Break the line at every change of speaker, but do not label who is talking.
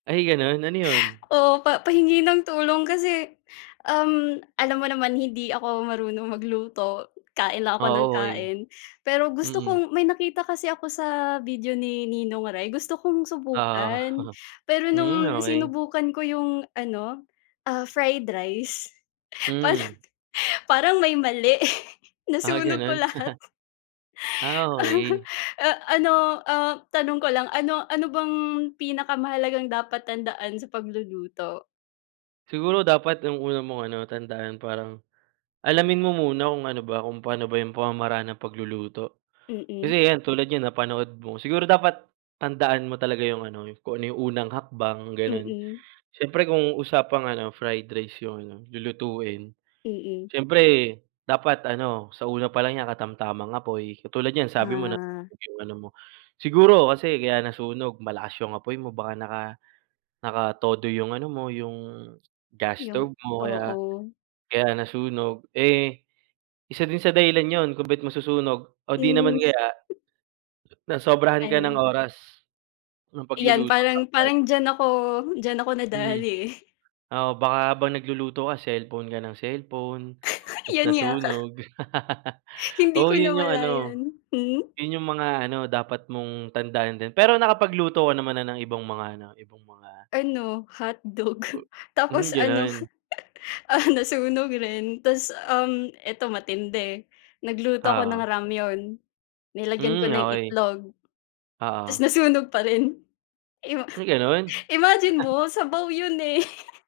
Ay, ganun ano yun?
Oo, pa pahingi ng tulong kasi, um, alam mo naman hindi ako marunong magluto, kain lang ako
Ah,
nang
o oy.
kain. Pero gusto
Mm.
kong may nakita kasi ako sa video ni Ninong Ry gusto kong
Oo,
subukan. Pero
hmm,
nung
okey.
sinubukan ko yung ano, ah, fried rice, parang
Hmm.
parang may mali
Ah,
nasunog ko
ganon.
lahat.
Ah, okey.
Eh, ano, ah, tanong ko lang ano ano bang pinakamahalagang dapat tandaan sa pagluluto?
Siguro dapat ang una mong ano tandaan parang alamin mo muna kung ano ba kung pano ba yung pamamaraan ng pagluluto.
Mm.
Kasi yan tulad niyan napanood mo siguro dapat tandaan mo talaga yung ano kung yung unang hakbang, ganon.
Mm.
Siyempre kung usapang ano, fried rice yung, ano, lulutuin.
Mm.
Siyempre dapat ano sa una pa lang niya katamtamang apoy. Katulad niyan sabi mo
Ah.
nasunog yung ano mo. Siguro kasi kaya nasunog malakas yung apoy mo baka naka nakatodo yung ano mo, yung gas
Yung
stove mo. Kaya
oo.
kaya nasunog, eh, isa din sa dahilan yun kung ba't masusunog o di naman
Is
kaya nasobrahan ka ng
Ano?
oras ng
Iyan
pagluluto that
parang
time.
parang diyan ako diyan ako
Hmm,
nadali, eh.
oo, baka habang nagluluto ka, cellphone ka ng cellphone, tas
Yan nga.
nasunog.
Hindi ko
Oo, yun yung ano,
namalayan, hmm?
yun yung mga ano, dapat mong tandaan din. Pero nakapagluto ka naman na ng ibang mga ano ibang mga,
Ano hotdog
Hmm,
tapos ano,
ganun.
ah, nasunog rin tas, um, eto matindi, nagluto ako ng
Oo.
라면, nilagyan ko
Hmm,
ng
okey.
itlog, tas
Oo.
nasunog pa rin. Im
May ganon?
imagine mo sabaw 'yon eh.